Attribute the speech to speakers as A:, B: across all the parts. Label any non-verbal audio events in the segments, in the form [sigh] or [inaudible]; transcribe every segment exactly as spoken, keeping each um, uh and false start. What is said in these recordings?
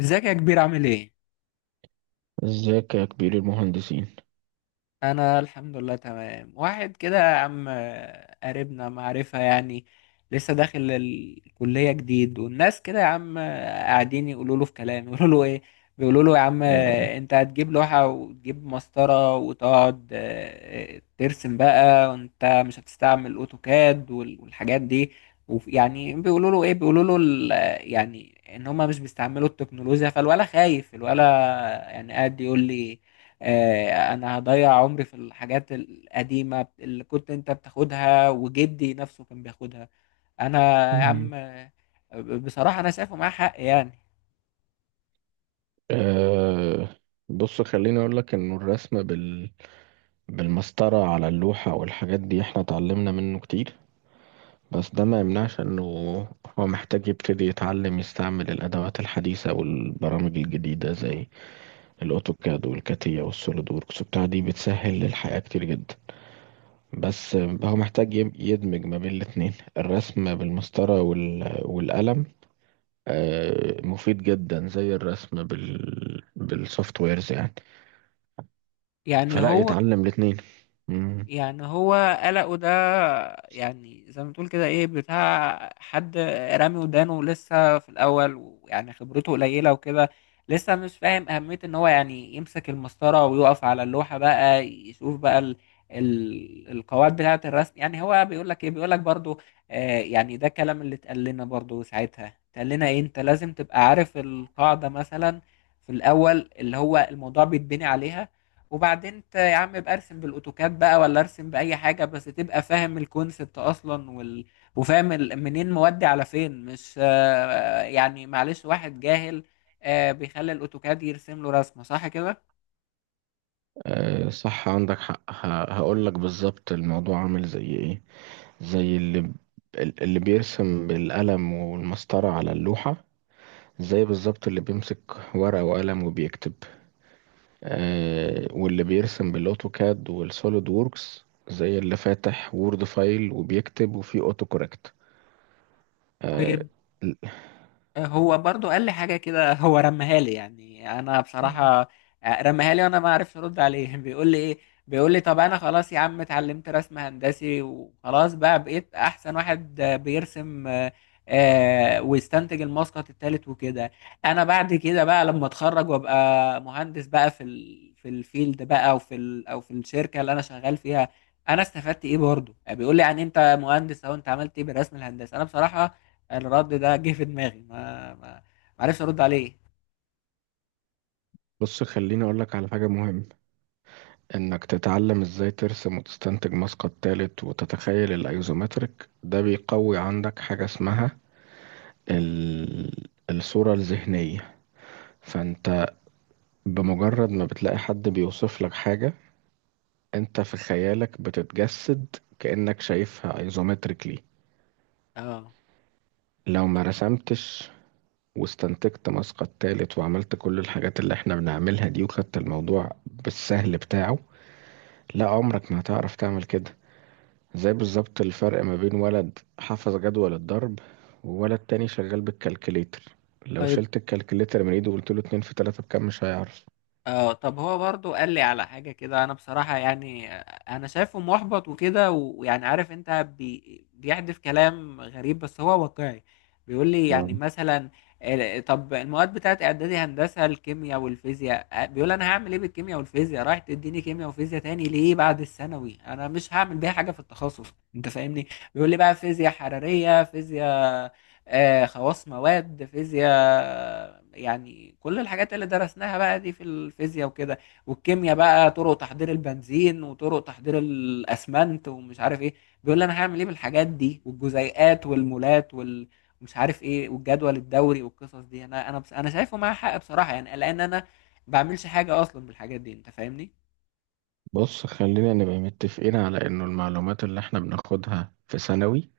A: ازيك يا كبير؟ عامل ايه؟
B: ازيك يا كبير المهندسين؟
A: انا الحمد لله تمام. واحد كده يا عم، آه، قريبنا، معرفة يعني. لسه داخل الكلية جديد، والناس كده يا عم، آه، قاعدين يقولوا له في كلام. يقولوا له ايه؟ بيقولوا له يا عم،
B: آه.
A: آه، انت هتجيب لوحة وتجيب مسطرة وتقعد آه، آه، ترسم بقى، وانت مش هتستعمل اوتوكاد وال- والحاجات دي. وف- يعني بيقولوا له ايه؟ بيقولوا له ال- آه، يعني ان هما مش بيستعملوا التكنولوجيا، فالولا خايف. الولا يعني قاعد يقول لي آه، انا هضيع عمري في الحاجات القديمة اللي كنت انت بتاخدها، وجدي نفسه كان بياخدها. انا يا
B: مم.
A: عم، آه، بصراحة انا شايفه معاه حق يعني.
B: آه. بص، خليني اقول لك انه الرسم بال... بالمسطرة على اللوحة والحاجات دي احنا اتعلمنا منه كتير، بس ده ما يمنعش انه هو محتاج يبتدي يتعلم يستعمل الادوات الحديثة والبرامج الجديدة زي الاوتوكاد والكاتيا والسوليد ووركس، بتاع دي بتسهل الحياة كتير جدا. بس آه، هو محتاج يم- يدمج ما بين الاتنين، الرسم بالمسطرة وال... والقلم آه، مفيد جدا زي الرسم بال بالسوفت ويرز يعني،
A: يعني
B: فلا
A: هو
B: يتعلم الاتنين. مم.
A: يعني هو قلقه ده، يعني زي ما تقول كده ايه بتاع حد رامي ودانه، لسه في الاول ويعني خبرته قليله وكده. لسه مش فاهم اهميه ان هو يعني يمسك المسطره ويقف على اللوحه بقى، يشوف بقى ال ال القواعد بتاعه الرسم. يعني هو بيقول لك ايه؟ بيقول لك برضو آه، يعني ده الكلام اللي اتقال لنا برضو ساعتها. اتقال لنا ايه؟ انت لازم تبقى عارف القاعده مثلا في الاول، اللي هو الموضوع بيتبني عليها. وبعدين انت يا عم ابقى ارسم بالاوتوكاد بقى، ولا ارسم باي حاجه، بس تبقى فاهم الكونسبت اصلا. وال... وفاهم ال... منين مودي على فين. مش آه، يعني معلش، واحد جاهل آه، بيخلي الاوتوكاد يرسم له رسمه صح كده.
B: آه، صح، عندك حق. ه- هقول لك بالظبط الموضوع عامل زي ايه. زي اللي ب- اللي بيرسم بالقلم والمسطرة على اللوحة، زي بالظبط اللي بيمسك ورقة وقلم وبيكتب، آه، واللي بيرسم بالاوتوكاد والسوليد ووركس زي اللي فاتح وورد فايل وبيكتب وفيه اوتو كوركت. آه،
A: طيب، هو برضو قال لي حاجة كده، هو رمها لي. يعني أنا بصراحة رمها لي وأنا ما عرفش أرد عليه. [laughs] بيقول لي إيه؟ بيقول لي طب أنا خلاص يا عم اتعلمت رسم هندسي وخلاص، بقى بقيت أحسن واحد بيرسم آه، آه، ويستنتج المسقط التالت وكده. أنا بعد كده بقى لما أتخرج وأبقى مهندس بقى في ال... في الفيلد بقى، أو في ال... أو في الشركة اللي أنا شغال فيها، أنا استفدت إيه برضو؟ يعني بيقول لي يعني أنت مهندس أهو، أنت عملت إيه بالرسم الهندسي؟ أنا بصراحة الرد ده جه في دماغي، ما ما ما عرفش ارد عليه.
B: بص، خليني أقولك على حاجة مهمة. إنك تتعلم إزاي ترسم وتستنتج مسقط تالت وتتخيل الأيزومتريك، ده بيقوي عندك حاجة اسمها ال... الصورة الذهنية. فأنت بمجرد ما بتلاقي حد بيوصف لك حاجة، أنت في خيالك بتتجسد كأنك شايفها أيزومتريكلي.
A: اه.
B: لو ما رسمتش واستنتجت مسقط تالت وعملت كل الحاجات اللي احنا بنعملها دي، وخدت الموضوع بالسهل بتاعه، لا عمرك ما هتعرف تعمل كده. زي بالظبط الفرق ما بين ولد حفظ جدول الضرب، وولد تاني شغال بالكالكليتر. لو
A: طيب،
B: شلت الكالكليتر من ايده وقلت له اتنين في تلاتة بكام، مش هيعرف.
A: اه طب هو برضو قال لي على حاجة كده. انا بصراحة يعني انا شايفه محبط وكده، و- ويعني عارف انت، بي بيحدف كلام غريب بس هو واقعي. بيقول لي
B: آه.
A: يعني مثلا ال- طب المواد بتاعت اعدادي هندسة، الكيمياء والفيزياء، آه، بيقول انا هعمل ايه بالكيمياء والفيزياء؟ رايح تديني كيمياء وفيزياء تاني ليه بعد الثانوي؟ انا مش هعمل بيها حاجة في التخصص، انت فاهمني. بيقول لي بقى فيزياء حرارية، فيزياء آه، خواص مواد، فيزياء يعني كل الحاجات اللي درسناها بقى دي في الفيزياء وكده. والكيمياء بقى طرق تحضير البنزين، وطرق تحضير الاسمنت، ومش عارف ايه. بيقول لي انا هعمل ايه بالحاجات دي، والجزيئات والمولات وال، مش عارف ايه، والجدول الدوري والقصص دي. انا انا بس انا شايفه معاه حق بصراحة يعني، لان انا بعملش حاجة اصلا بالحاجات دي، انت فاهمني.
B: بص، خلينا نبقى متفقين على انه المعلومات اللي احنا بناخدها في ثانوي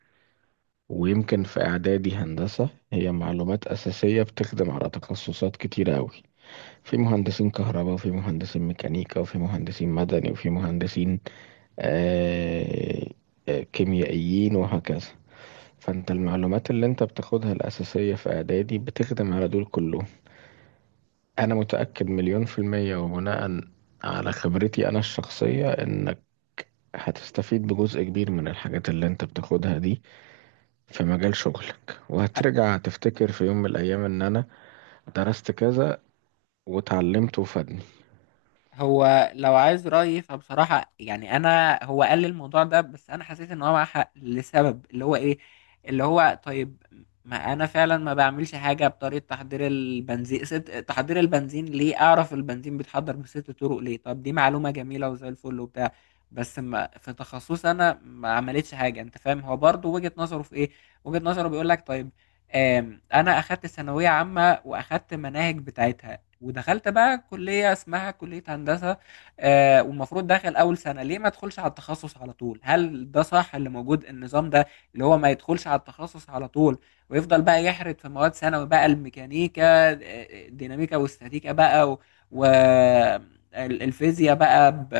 B: ويمكن في اعدادي هندسة، هي معلومات اساسية بتخدم على تخصصات كتيرة اوي. في مهندسين كهرباء، وفي مهندسين ميكانيكا، وفي مهندسين مدني، وفي مهندسين آه آه، كيميائيين، وهكذا. فانت المعلومات اللي انت بتاخدها الأساسية في إعدادي بتخدم على دول كلهم. أنا متأكد مليون في المية، وبناء على خبرتي أنا الشخصية، إنك هتستفيد بجزء كبير من الحاجات اللي انت بتاخدها دي في مجال شغلك، وهترجع تفتكر في يوم من الأيام إن أنا درست كذا وتعلمته وفادني.
A: هو لو عايز رأيي فبصراحة يعني أنا، هو قال لي الموضوع ده بس أنا حسيت إن هو معاه حق لسبب اللي هو إيه؟ اللي هو طيب، ما أنا فعلا ما بعملش حاجة بطريقة تحضير البنزين. ست تحضير البنزين ليه أعرف البنزين بيتحضر بست طرق ليه؟ طب دي معلومة جميلة وزي الفل وبتاع، بس ما في تخصصي أنا ما عملتش حاجة. أنت فاهم هو برضه وجهة نظره في إيه؟ وجهة نظره بيقول لك طيب، آم، أنا أخدت ثانوية عامة وأخدت مناهج بتاعتها، ودخلت بقى كلية اسمها كلية هندسة آه، والمفروض داخل أول سنة. ليه ما ادخلش على التخصص على طول؟ هل ده صح اللي موجود، النظام ده اللي هو ما يدخلش على التخصص على طول، ويفضل بقى يحرد في مواد ثانوي بقى الميكانيكا آه، الديناميكا والاستاتيكا بقى و... و... ال- الفيزياء بقى ب...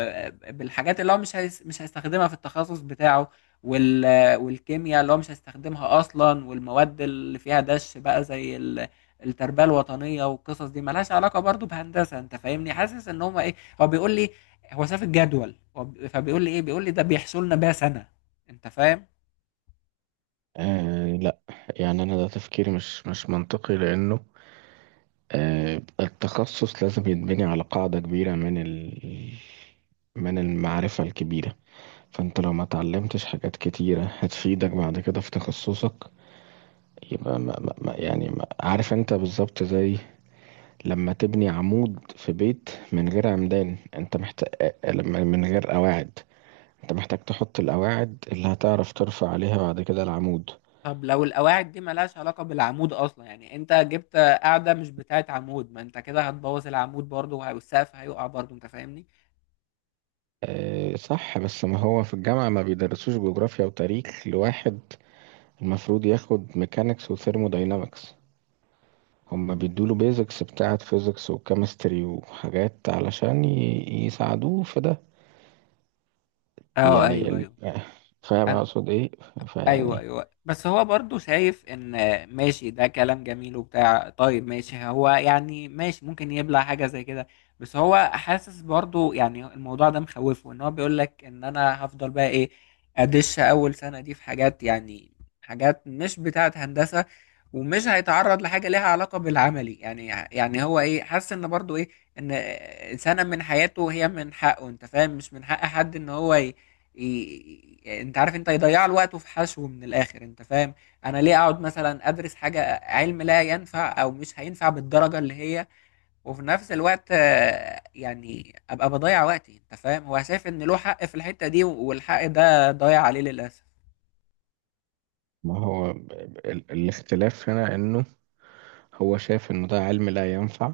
A: بالحاجات اللي هو مش هيس... مش هيستخدمها في التخصص بتاعه، وال... والكيمياء اللي هو مش هيستخدمها أصلا، والمواد اللي فيها دش بقى زي ال... التربيه الوطنيه والقصص دي ملهاش علاقه برضو بهندسه. انت فاهمني، حاسس ان هم ايه. هو بيقول لي، هو شاف الجدول، هو ب- فبيقول لي ايه؟ بيقول لي ده بيحصل لنا بقى سنه، انت فاهم.
B: آه لا، يعني أنا ده تفكير مش مش منطقي، لأنه آه التخصص لازم يتبني على قاعدة كبيرة من ال من المعرفة الكبيرة. فانت لو ما اتعلمتش حاجات كتيرة هتفيدك بعد كده في تخصصك، يبقى ما ما ما يعني، ما عارف انت بالظبط، زي لما تبني عمود في بيت من غير عمدان، انت محتاج لما من غير قواعد، انت محتاج تحط القواعد اللي هتعرف ترفع عليها بعد كده العمود.
A: طب لو القواعد دي ملهاش علاقه بالعمود اصلا، يعني انت جبت قاعده مش بتاعت عمود، ما انت كده هتبوظ العمود برضو، وه- والسقف هيقع برضو، انت فاهمني.
B: اه صح، بس ما هو في الجامعة ما بيدرسوش جغرافيا وتاريخ لواحد المفروض ياخد ميكانيكس وثيرموداينامكس. هما بيدوله بيزكس بتاعة فيزيكس وكيمستري وحاجات علشان ي- يساعدوه في ده.
A: اه
B: يعني
A: ايوه
B: ال...
A: ايوه.
B: فاهم
A: أنا-
B: اقصد ايه؟
A: ايوه
B: فيعني
A: ايوه، بس هو برضو شايف ان ماشي، ده كلام جميل وبتاع. طيب ماشي، هو يعني ماشي، ممكن يبلع حاجه زي كده، بس هو حاسس برضو يعني الموضوع ده مخوفه. ان هو بيقول لك ان انا هفضل بقى ايه، ادش اول سنه دي في حاجات يعني حاجات مش بتاعه هندسه، ومش هيتعرض لحاجه ليها علاقه بالعملي. يعني يعني هو ايه، حاسس ان برضو ايه، ان سنه من حياته هي من حقه، انت فاهم، مش من حق حد ان هو ي- ي- انت عارف، انت يضيع له وقته في حشو من الاخر، انت فاهم. انا ليه اقعد مثلا ادرس حاجه علم لا ينفع، او مش هينفع بالدرجه اللي هي، وفي نفس الوقت آه، يعني ابقى بضيع وقتي؟ انت فاهم هو شايف ان له حق في الحته دي، والحق ده ضايع عليه للاسف.
B: ما هو ب- ب- ال... الاختلاف هنا انه هو شايف انه ده علم لا ينفع.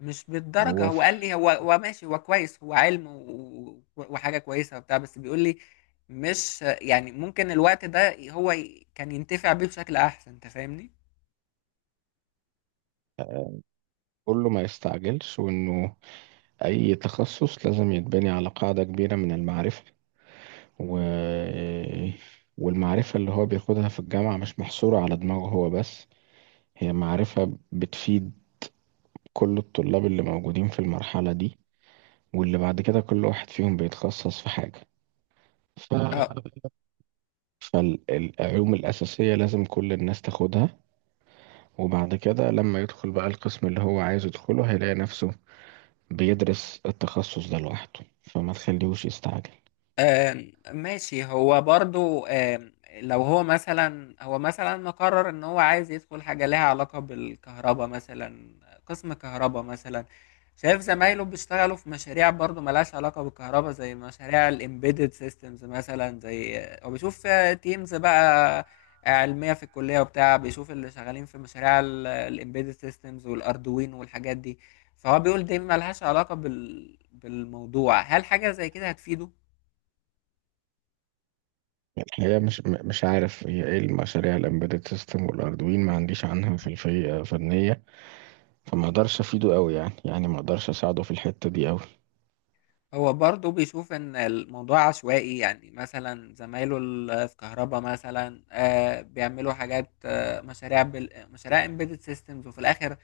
A: مش بالدرجه،
B: وهو
A: هو
B: ف-
A: قال لي هو، هو ماشي هو كويس هو علم و- و- وحاجه كويسه وبتاع، بس بيقول لي مش يعني ممكن الوقت ده هو ي- كان ينتفع بيه بشكل احسن، انت فاهمني.
B: كله ما يستعجلش، وانه اي تخصص لازم يتبني على قاعدة كبيرة من المعرفة، و... والمعرفة اللي هو بياخدها في الجامعة مش محصورة على دماغه هو بس، هي معرفة بتفيد كل الطلاب اللي موجودين في المرحلة دي، واللي بعد كده كل واحد فيهم بيتخصص في حاجة. ف...
A: اه.
B: فالعلوم الأساسية لازم كل الناس تاخدها، وبعد كده لما يدخل بقى القسم اللي هو عايز يدخله، هيلاقي نفسه بيدرس التخصص ده لوحده، فما تخليهوش يستعجل.
A: آم، ماشي، هو برضو آم، لو هو مثلا، هو مثلا مقرر ان هو عايز يدخل حاجة لها علاقة بالكهرباء مثلا، قسم كهرباء مثلا. شايف زمايله بيشتغلوا في مشاريع برضو ملهاش علاقة بالكهرباء، زي مشاريع الامبيدد سيستمز مثلا. زي هو بيشوف تيمز بقى علمية في الكلية وبتاع، بيشوف اللي شغالين في مشاريع الامبيدد سيستمز والاردوين والحاجات دي. فهو بيقول دي ملهاش علاقة بال... بالموضوع. هل حاجة زي كده هتفيده؟
B: الحقيقة مش م- مش عارف هي ايه المشاريع الامبيدد سيستم والاردوين، ما عنديش عنها في الفنية، فما اقدرش افيده قوي يعني، يعني ما اقدرش اساعده في الحتة دي قوي.
A: هو برضه بيشوف ان الموضوع عشوائي. يعني مثلا زمايله ال- في كهربا مثلا آه، بيعملوا حاجات آه، مشاريع بال... مشاريع امبيدد سيستمز. وفي الاخر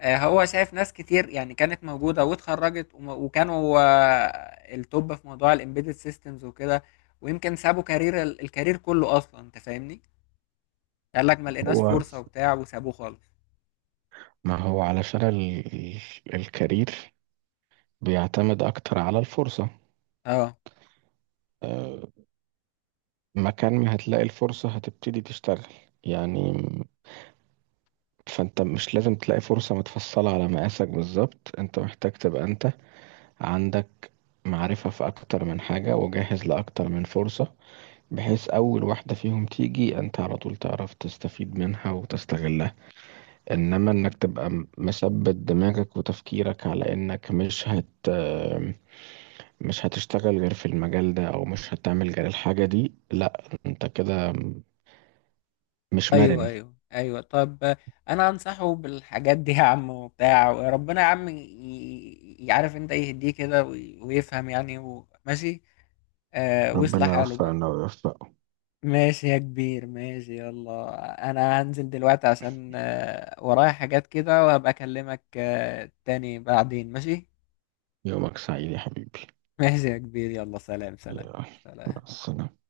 A: آه، هو شايف ناس كتير يعني كانت موجودة واتخرجت، وم- وكانوا آه، التوب في موضوع الامبيدد سيستمز وكده، ويمكن سابوا كارير ال- الكارير كله اصلا، انت فاهمني. قال لك ما لقيناش
B: هو
A: فرصة وبتاع وسابوه خالص.
B: ما هو علشان ال... ال- الكارير بيعتمد أكتر على الفرصة.
A: اه
B: آه، مكان ما هتلاقي الفرصة هتبتدي تشتغل يعني. فأنت مش لازم تلاقي فرصة متفصلة على مقاسك بالظبط، أنت محتاج تبقى أنت عندك معرفة في أكتر من حاجة وجاهز لأكتر من فرصة، بحيث أول واحدة فيهم تيجي، أنت على طول تعرف تستفيد منها وتستغلها. إنما إنك تبقى م- مثبت دماغك وتفكيرك على إنك مش هت مش هتشتغل غير في المجال ده، او مش هتعمل غير الحاجة دي، لا انت كده مش
A: ايوه
B: مرن.
A: ايوه ايوه. طب انا انصحه بالحاجات دي يا عم وبتاع، وربنا يا عم ي- ي- يعرف انت يهديه كده، وي- ويفهم يعني و- ماشي، آه، ويصلح
B: ربنا
A: حاله بقى.
B: يوفقنا ويوفقه.
A: ماشي يا كبير، ماشي، يلا انا هنزل دلوقتي عشان آه ورايا حاجات كده، وهبقى اكلمك آه تاني بعدين، ماشي.
B: يومك سعيد يا حبيبي.
A: ماشي يا كبير، يلا، سلام سلام.
B: يلا، مع
A: سلام.
B: السلامة.